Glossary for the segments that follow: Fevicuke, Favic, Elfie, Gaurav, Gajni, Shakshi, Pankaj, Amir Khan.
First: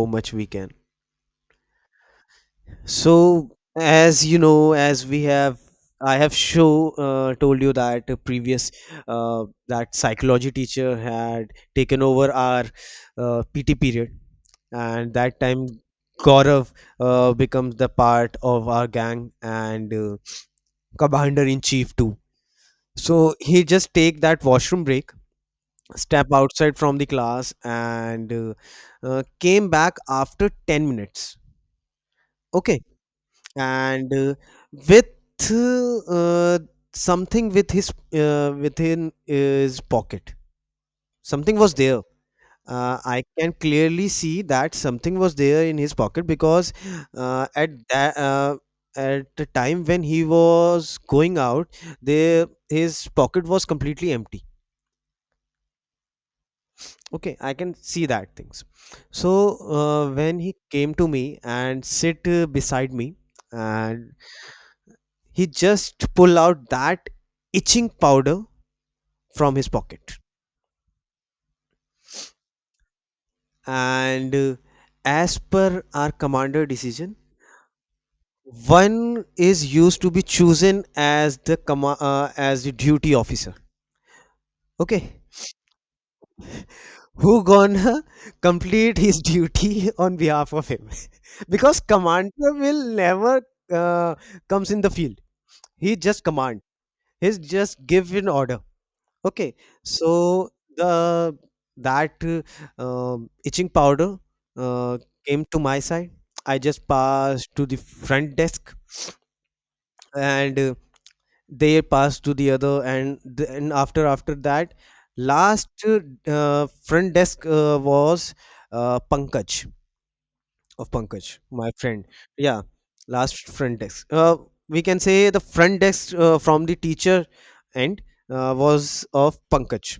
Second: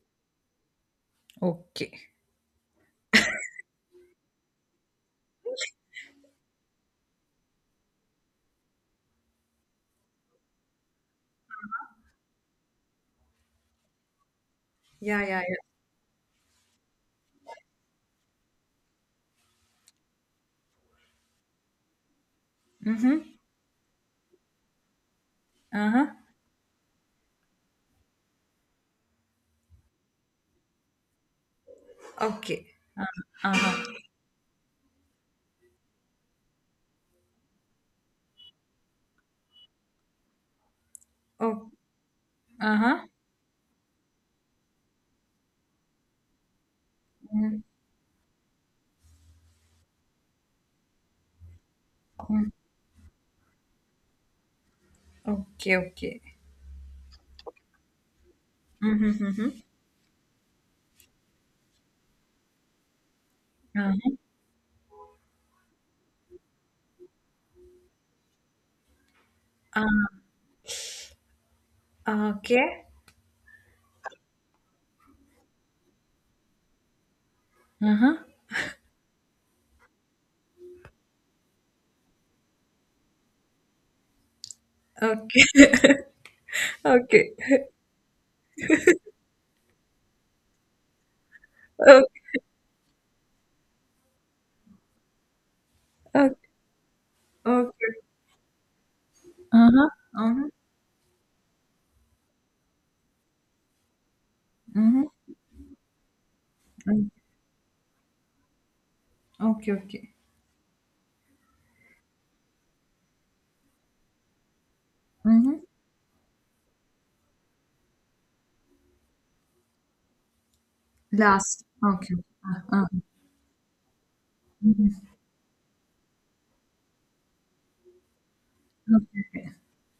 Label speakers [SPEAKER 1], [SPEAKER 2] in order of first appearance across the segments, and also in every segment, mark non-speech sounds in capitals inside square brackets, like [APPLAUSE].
[SPEAKER 1] How much we can.
[SPEAKER 2] Okay.
[SPEAKER 1] So, as you know, I have show, told you that the previous that psychology teacher had taken over our PT period, and
[SPEAKER 2] Yeah,
[SPEAKER 1] that
[SPEAKER 2] yeah,
[SPEAKER 1] time Gaurav becomes the part of our gang and commander in chief too.
[SPEAKER 2] yeah. Mm-hmm.
[SPEAKER 1] So he just take that washroom break,
[SPEAKER 2] Uh-huh.
[SPEAKER 1] step outside from the class, and came back after 10 minutes.
[SPEAKER 2] Okay.
[SPEAKER 1] Okay.
[SPEAKER 2] Uh-huh.
[SPEAKER 1] And with uh, something with his within his pocket something
[SPEAKER 2] Oh,
[SPEAKER 1] was there.
[SPEAKER 2] uh-huh.
[SPEAKER 1] I can clearly see that something was there in his pocket because uh,
[SPEAKER 2] Mm-hmm.
[SPEAKER 1] at that uh, at the time when he was going out there his pocket was completely empty.
[SPEAKER 2] Okay, okay.
[SPEAKER 1] Okay, I can see that things.
[SPEAKER 2] Mm-hmm,
[SPEAKER 1] So
[SPEAKER 2] mm-hmm.
[SPEAKER 1] when he came to me and sit beside me
[SPEAKER 2] Uh-huh.
[SPEAKER 1] and he just pulled out that itching powder from his pocket.
[SPEAKER 2] Okay.
[SPEAKER 1] And as per our commander decision,
[SPEAKER 2] Uh-huh.
[SPEAKER 1] one is used to be chosen as the as the duty officer. Okay,
[SPEAKER 2] Okay. [LAUGHS]
[SPEAKER 1] who
[SPEAKER 2] Okay.
[SPEAKER 1] gonna [LAUGHS] complete his duty [LAUGHS] on behalf of him? [LAUGHS] Because
[SPEAKER 2] Okay.
[SPEAKER 1] commander will never uh, comes in the field. He just
[SPEAKER 2] Okay.
[SPEAKER 1] command. He's just
[SPEAKER 2] Okay.
[SPEAKER 1] give an order. Okay,
[SPEAKER 2] Uh-huh. Uh-huh.
[SPEAKER 1] so the that uh, itching powder uh,
[SPEAKER 2] Mm-hmm.
[SPEAKER 1] came to my side. I just passed to the front desk,
[SPEAKER 2] Okay, okay.
[SPEAKER 1] and they passed to the other. And then after that,
[SPEAKER 2] Mm-hmm.
[SPEAKER 1] last front desk was Pankaj, of Pankaj,
[SPEAKER 2] Last.
[SPEAKER 1] my friend.
[SPEAKER 2] Okay.
[SPEAKER 1] Yeah,
[SPEAKER 2] Uh-huh.
[SPEAKER 1] last front desk. We can
[SPEAKER 2] Mm-hmm.
[SPEAKER 1] say the front desk from the teacher end was of
[SPEAKER 2] Okay.
[SPEAKER 1] Pankaj.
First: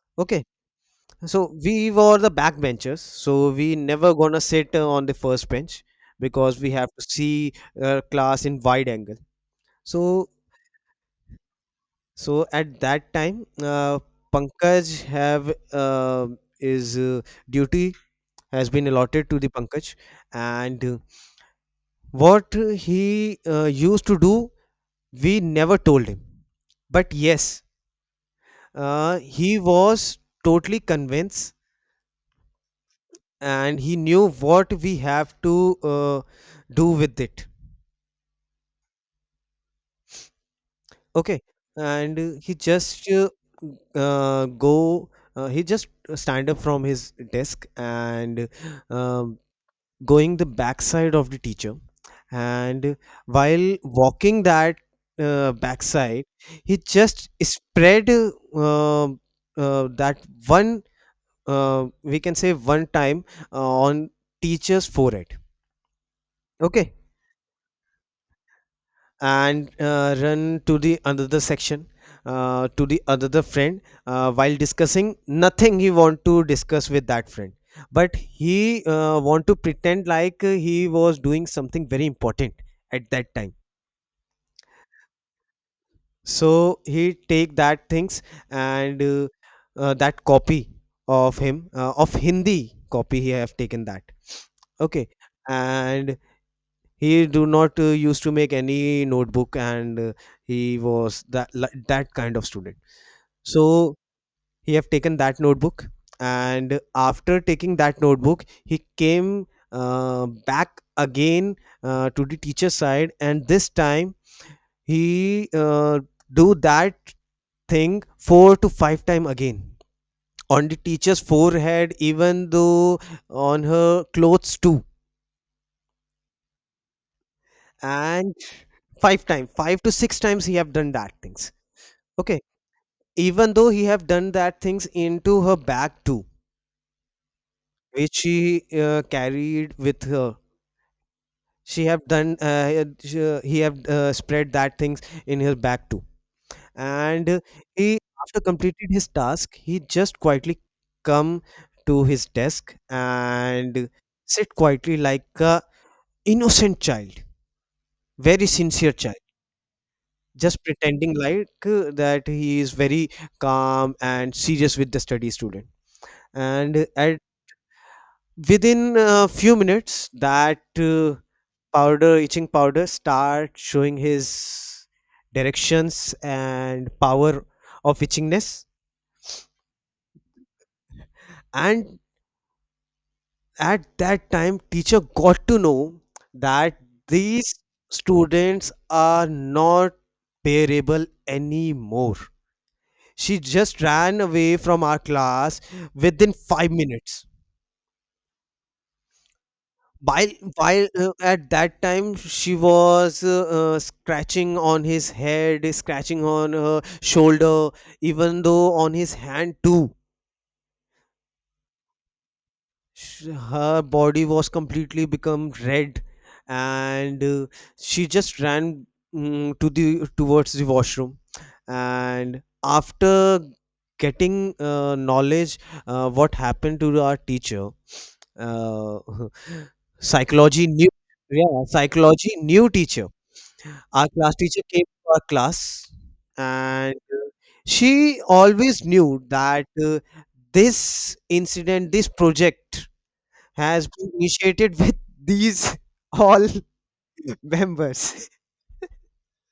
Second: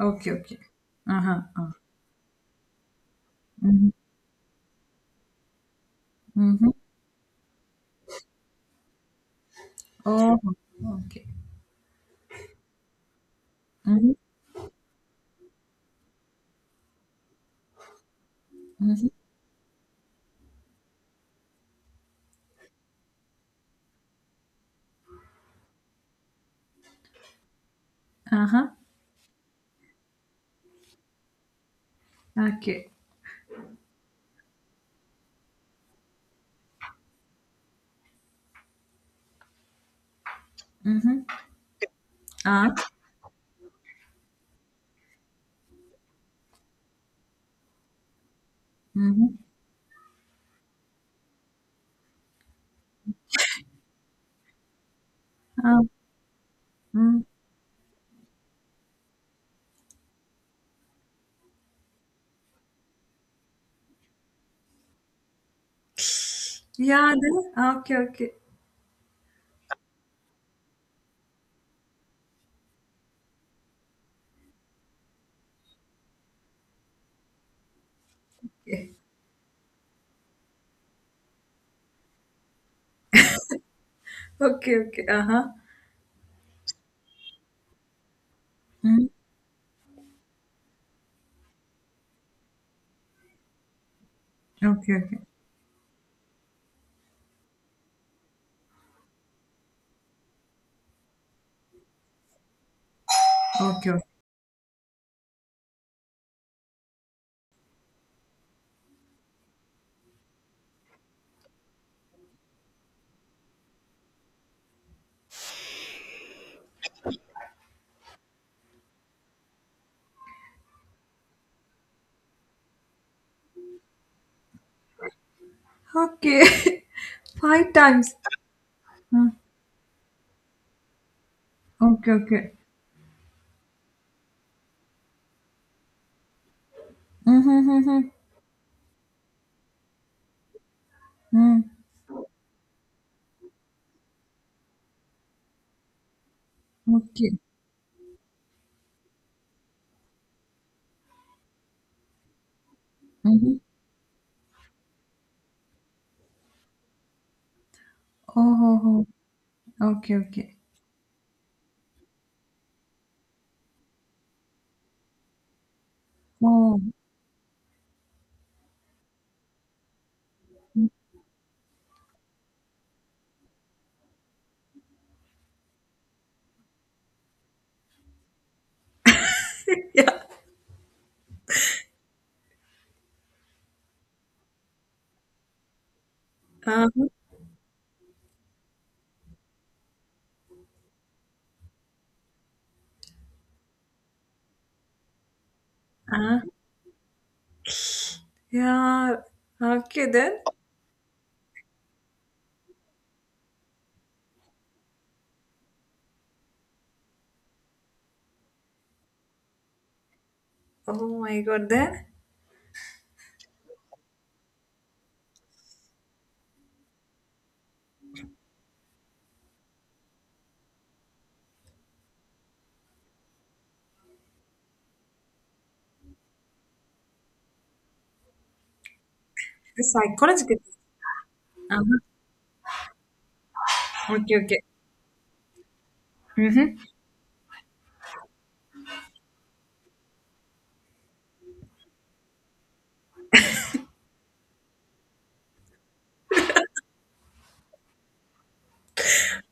[SPEAKER 2] Okay,
[SPEAKER 1] Okay.
[SPEAKER 2] okay, okay. Uh-huh.
[SPEAKER 1] So
[SPEAKER 2] Uh-huh.
[SPEAKER 1] we were the backbenchers, so we
[SPEAKER 2] Mm-hmm.
[SPEAKER 1] never gonna sit on the first bench because
[SPEAKER 2] Mm-hmm.
[SPEAKER 1] we have to see class in wide angle. So,
[SPEAKER 2] Oh, okay.
[SPEAKER 1] so at that time,
[SPEAKER 2] Mm-hmm.
[SPEAKER 1] Pankaj have his duty has been
[SPEAKER 2] Mm-hmm.
[SPEAKER 1] allotted to the Pankaj, and what he used to do, we never told him. But yes,
[SPEAKER 2] Uh-huh.
[SPEAKER 1] he was totally convinced
[SPEAKER 2] Okay.
[SPEAKER 1] and he knew what we have to do with it.
[SPEAKER 2] Mhm.
[SPEAKER 1] Okay. And he
[SPEAKER 2] Ah.
[SPEAKER 1] just go he just stand up from his desk and
[SPEAKER 2] Mhm.
[SPEAKER 1] um, going the backside of the teacher and while walking that
[SPEAKER 2] Ah.
[SPEAKER 1] backside he
[SPEAKER 2] Mhm.
[SPEAKER 1] just spread uh, that one, we can say one time on teacher's forehead. Okay,
[SPEAKER 2] Yeah. Then. Mi? Ah, okay, okay.
[SPEAKER 1] and run to the another section, to the another friend, while discussing nothing he want to discuss with that friend, but he
[SPEAKER 2] [LAUGHS]
[SPEAKER 1] want to pretend like he was doing something very important at that time.
[SPEAKER 2] Okay, okay. Aha.
[SPEAKER 1] So he take that things and
[SPEAKER 2] Mhm.
[SPEAKER 1] that copy of him, of hindi copy he have taken that.
[SPEAKER 2] Okay,
[SPEAKER 1] Okay,
[SPEAKER 2] okay.
[SPEAKER 1] and he do not used to make any notebook and he was that that kind of student.
[SPEAKER 2] Okay,
[SPEAKER 1] So
[SPEAKER 2] okay.
[SPEAKER 1] he have taken that notebook, and after taking that notebook he came back again, to the teacher side, and this time he do that thing four to five time again on the teacher's forehead, even though on her clothes too.
[SPEAKER 2] Okay. [LAUGHS] Five times.
[SPEAKER 1] And
[SPEAKER 2] Ah,
[SPEAKER 1] five to six times he have done that things.
[SPEAKER 2] okay,
[SPEAKER 1] Okay,
[SPEAKER 2] okay.
[SPEAKER 1] even though he have done that things into her bag too,
[SPEAKER 2] Mhm, mhm, mhm.
[SPEAKER 1] which she carried with her.
[SPEAKER 2] Mhm.
[SPEAKER 1] She have done she- He have spread that things in her bag too. And
[SPEAKER 2] Okay.
[SPEAKER 1] he, after completed his task, he just quietly come to his desk
[SPEAKER 2] Mhm.
[SPEAKER 1] and sit quietly like a innocent child,
[SPEAKER 2] Oh,
[SPEAKER 1] very sincere
[SPEAKER 2] oh,
[SPEAKER 1] child,
[SPEAKER 2] oh. Okay, okay.
[SPEAKER 1] just pretending like that he is very calm and serious with the study student.
[SPEAKER 2] Oh.
[SPEAKER 1] And at within a few minutes that powder itching powder start showing his directions and power of itchingness.
[SPEAKER 2] [LAUGHS] Yeah.
[SPEAKER 1] And at that time teacher got to know that
[SPEAKER 2] Uh,
[SPEAKER 1] these students are not bearable anymore. She just ran away from our class within
[SPEAKER 2] uh,
[SPEAKER 1] 5 minutes.
[SPEAKER 2] yeah. Okay,
[SPEAKER 1] While
[SPEAKER 2] then.
[SPEAKER 1] while At that time she was scratching on his head, scratching on her shoulder, even though on his hand too.
[SPEAKER 2] Oh my God, then.
[SPEAKER 1] Her body was completely become red, and she just ran, to the towards the washroom. And after getting knowledge, what happened to our teacher, uh, [LAUGHS]
[SPEAKER 2] Psychological.
[SPEAKER 1] psychology new yeah
[SPEAKER 2] Uh-huh.
[SPEAKER 1] psychology new teacher, our class
[SPEAKER 2] Okay, okay.
[SPEAKER 1] teacher came to our class,
[SPEAKER 2] Mm-hmm.
[SPEAKER 1] and uh, she always knew that this incident, this project, has been initiated with these [LAUGHS] all [LAUGHS] members.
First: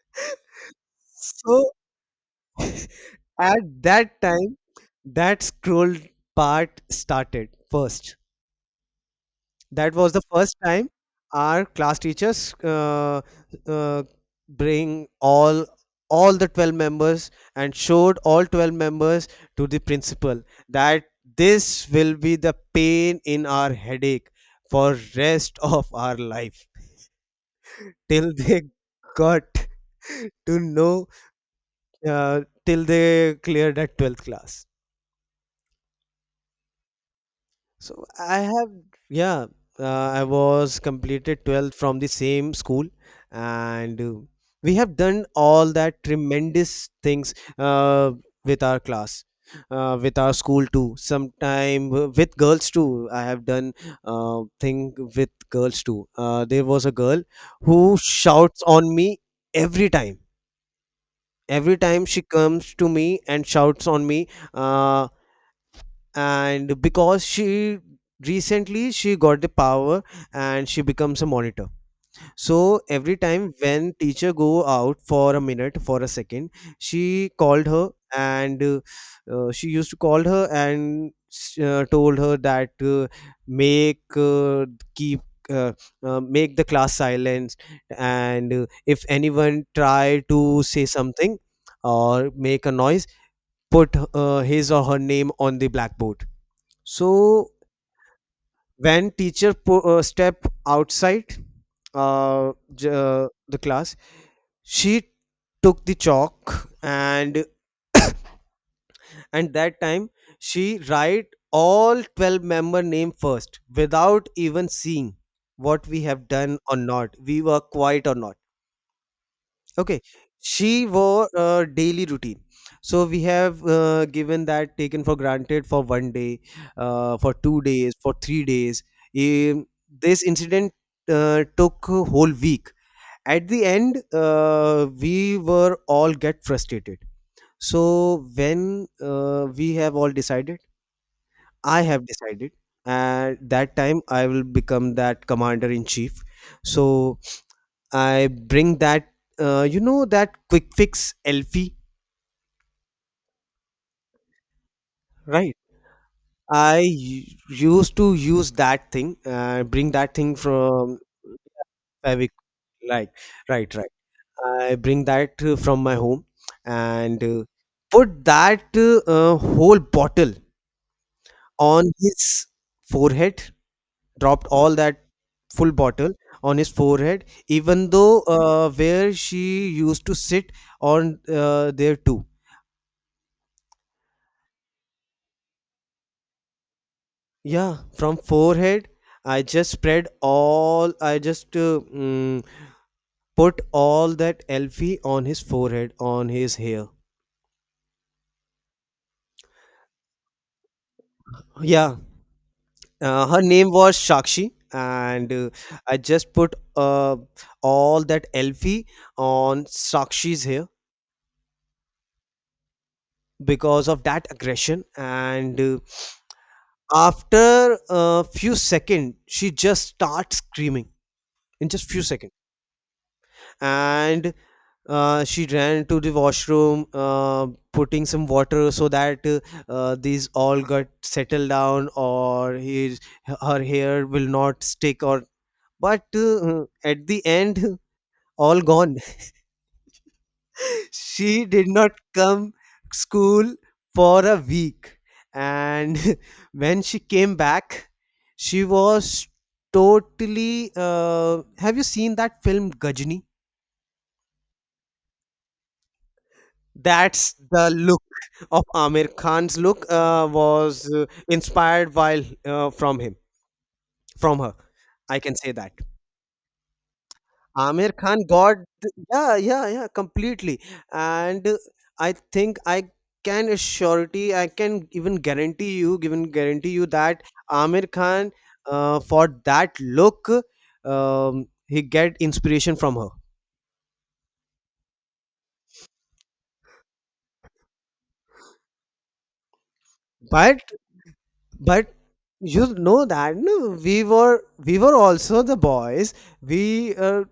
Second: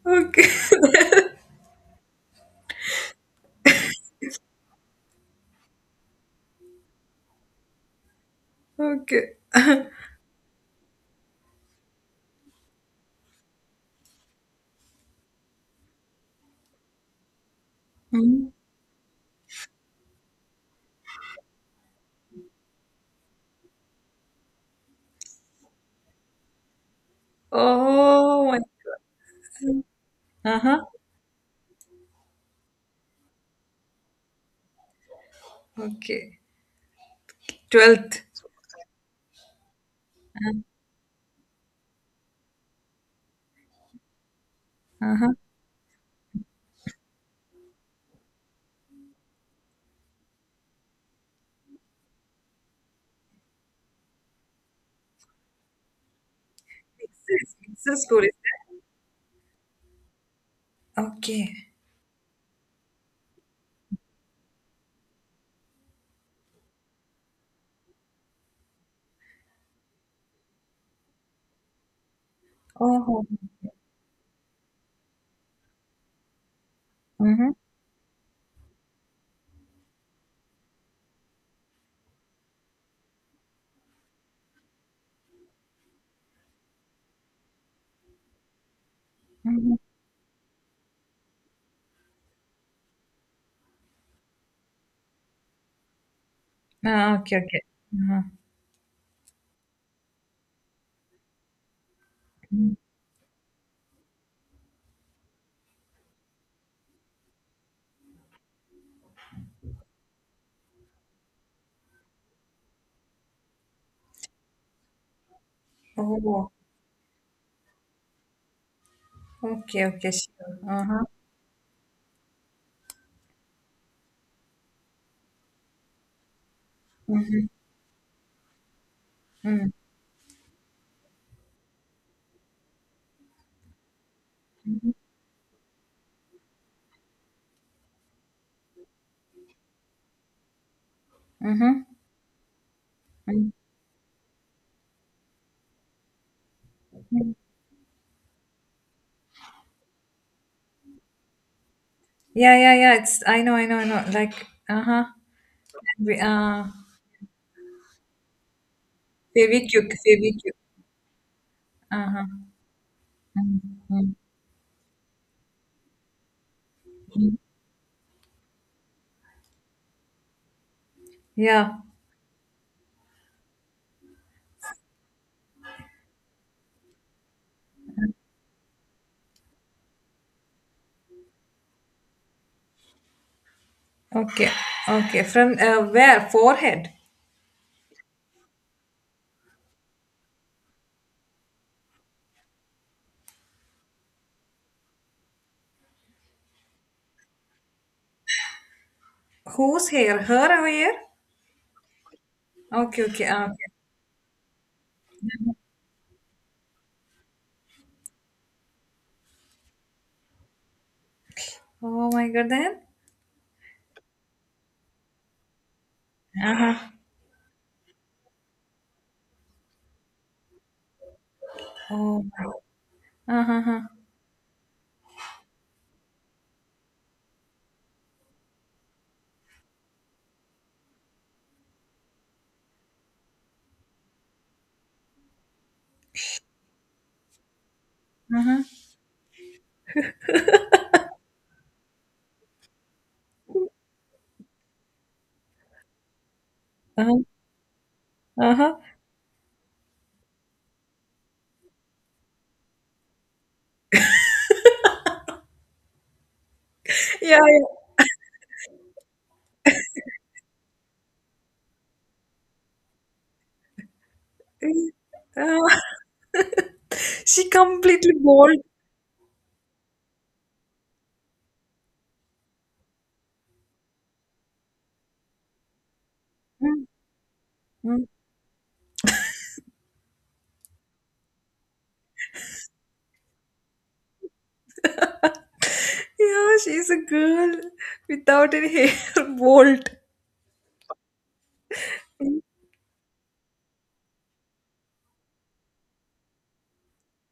[SPEAKER 2] Okay,
[SPEAKER 1] [LAUGHS] So at that time that scroll part started first.
[SPEAKER 2] [LAUGHS] okay.
[SPEAKER 1] That was the first time our class teachers uh, bring all the 12 members and showed all
[SPEAKER 2] Mm-hmm.
[SPEAKER 1] 12 members to the principal that this will be the pain in our headache for rest [LAUGHS] of our life till
[SPEAKER 2] Oh my
[SPEAKER 1] they got
[SPEAKER 2] God.
[SPEAKER 1] [LAUGHS] to
[SPEAKER 2] Uh-huh.
[SPEAKER 1] know uh, till they cleared that 12th class.
[SPEAKER 2] Okay.
[SPEAKER 1] So
[SPEAKER 2] 12th.
[SPEAKER 1] I have, yeah, uh, I was completed 12th from the same school, and we have done
[SPEAKER 2] Uh-huh.
[SPEAKER 1] all that tremendous things with our class, with our school too. Sometime with girls too. I have done thing with girls too. There was a girl
[SPEAKER 2] Mixes.
[SPEAKER 1] who
[SPEAKER 2] Mixes food is
[SPEAKER 1] shouts on me every time.
[SPEAKER 2] that? Okay.
[SPEAKER 1] Every time she comes to me and shouts on me. Uh, and because she recently she got the power and she becomes a monitor, so every
[SPEAKER 2] Oh.
[SPEAKER 1] time when teacher go out for a minute, for a second, she
[SPEAKER 2] Mm-hmm.
[SPEAKER 1] called her and she used to call her and told her that make uh, keep uh, make the class silent, and if anyone
[SPEAKER 2] Mm-hmm.
[SPEAKER 1] try to say something or make a noise, put his or her name on the blackboard.
[SPEAKER 2] Ah, okay,
[SPEAKER 1] So
[SPEAKER 2] okay. Uh-huh.
[SPEAKER 1] when teacher step outside
[SPEAKER 2] Mm.
[SPEAKER 1] the class, she took the chalk and that time she write all 12-member name first without even seeing what we have
[SPEAKER 2] Oh.
[SPEAKER 1] done or not, we were quiet or not.
[SPEAKER 2] Okay,
[SPEAKER 1] Okay,
[SPEAKER 2] okay, sure.
[SPEAKER 1] she
[SPEAKER 2] Uh-huh.
[SPEAKER 1] wore a daily routine. So we have given that taken for granted for one day, for
[SPEAKER 2] Mm-hmm.
[SPEAKER 1] 2 days, for 3 days. Um,
[SPEAKER 2] Mm-hmm.
[SPEAKER 1] this incident took a whole week. At the end, we were all get frustrated. So when we have all decided, I
[SPEAKER 2] Mm-hmm.
[SPEAKER 1] have decided,
[SPEAKER 2] Mm-hmm.
[SPEAKER 1] at that time I will become that commander in chief. So I bring that, you know, that quick fix Elfie.
[SPEAKER 2] Yeah, yeah, yeah. It's I know, I know, I know. Like, uh-huh. And
[SPEAKER 1] Right.
[SPEAKER 2] we
[SPEAKER 1] I u- used to use that thing, bring
[SPEAKER 2] Fevicuke,
[SPEAKER 1] that thing
[SPEAKER 2] Fevicuke.
[SPEAKER 1] from Favic,
[SPEAKER 2] Uh-huh.
[SPEAKER 1] like, right. Right.
[SPEAKER 2] Mm-hmm.
[SPEAKER 1] I bring that from my home, and put that whole bottle
[SPEAKER 2] Yeah.
[SPEAKER 1] on his forehead, dropped all that full bottle on his forehead, even though where she used to sit on, there too.
[SPEAKER 2] Okay. Okay. From where? Forehead.
[SPEAKER 1] Yeah, from forehead, I just spread all, I just put all that Elfie on his forehead, on his hair.
[SPEAKER 2] Whose hair? Her hair?
[SPEAKER 1] Yeah,
[SPEAKER 2] Okay, okay,
[SPEAKER 1] her
[SPEAKER 2] ah, okay.
[SPEAKER 1] name was Shakshi, and I just put all that Elfie on Shakshi's hair
[SPEAKER 2] Oh my god, then.
[SPEAKER 1] because of that aggression. And
[SPEAKER 2] Uh-huh.
[SPEAKER 1] after a few seconds, she just starts screaming in just few
[SPEAKER 2] Oh,
[SPEAKER 1] seconds,
[SPEAKER 2] uh-huh, uh-huh,
[SPEAKER 1] and she ran to the washroom, putting some water so that these all got settled down or his, her hair will not stick, or but at the end all
[SPEAKER 2] uh-huh,
[SPEAKER 1] gone. [LAUGHS] She did not come school for a week, and [LAUGHS] when she
[SPEAKER 2] uh-huh,
[SPEAKER 1] came back she
[SPEAKER 2] uh-huh.
[SPEAKER 1] was totally have you seen that film gajni? That's
[SPEAKER 2] Yeah,
[SPEAKER 1] the look. Of Amir Khan's look was inspired while from him, from her. I can say
[SPEAKER 2] yeah.
[SPEAKER 1] that.
[SPEAKER 2] [LAUGHS] She
[SPEAKER 1] Amir
[SPEAKER 2] completely
[SPEAKER 1] Khan got
[SPEAKER 2] bald.
[SPEAKER 1] yeah, yeah, yeah, completely. And I think I can assurity, I can even guarantee you, given guarantee
[SPEAKER 2] Mm,
[SPEAKER 1] you that Amir
[SPEAKER 2] mm.
[SPEAKER 1] Khan, for that look, he get inspiration from her.
[SPEAKER 2] Yeah, she's a girl without any hair, [LAUGHS] bald.
[SPEAKER 1] But But, you know that, no, we were, also the boys. We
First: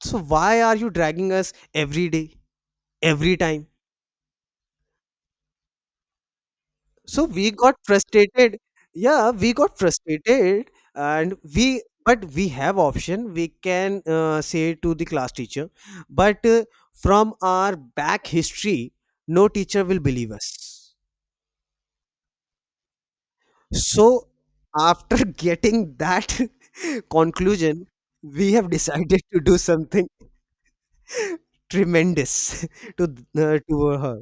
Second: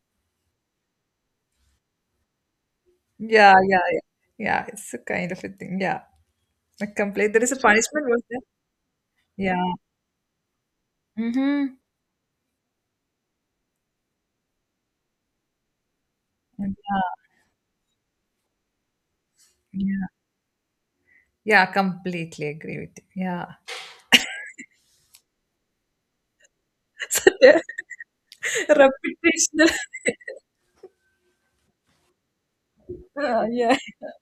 [SPEAKER 1] so why are you dragging us every day, every
[SPEAKER 2] Yeah,
[SPEAKER 1] time?
[SPEAKER 2] yeah, yeah. Yeah, it's a kind of a thing. Yeah, a
[SPEAKER 1] So
[SPEAKER 2] complaint. There
[SPEAKER 1] we
[SPEAKER 2] is a
[SPEAKER 1] got
[SPEAKER 2] punishment, was there?
[SPEAKER 1] frustrated. Yeah, we
[SPEAKER 2] Yeah.
[SPEAKER 1] got frustrated, and
[SPEAKER 2] Mm-hmm.
[SPEAKER 1] we but we have option. We can say to the class teacher, but
[SPEAKER 2] Yeah,
[SPEAKER 1] from our back history, no teacher will
[SPEAKER 2] yeah,
[SPEAKER 1] believe us.
[SPEAKER 2] yeah, completely agree with you. Yeah,
[SPEAKER 1] So, after getting that [LAUGHS]
[SPEAKER 2] [LAUGHS] such a
[SPEAKER 1] conclusion, we have decided to do
[SPEAKER 2] reputational. [LAUGHS]
[SPEAKER 1] something [LAUGHS] tremendous [LAUGHS]
[SPEAKER 2] Yeah.
[SPEAKER 1] to her.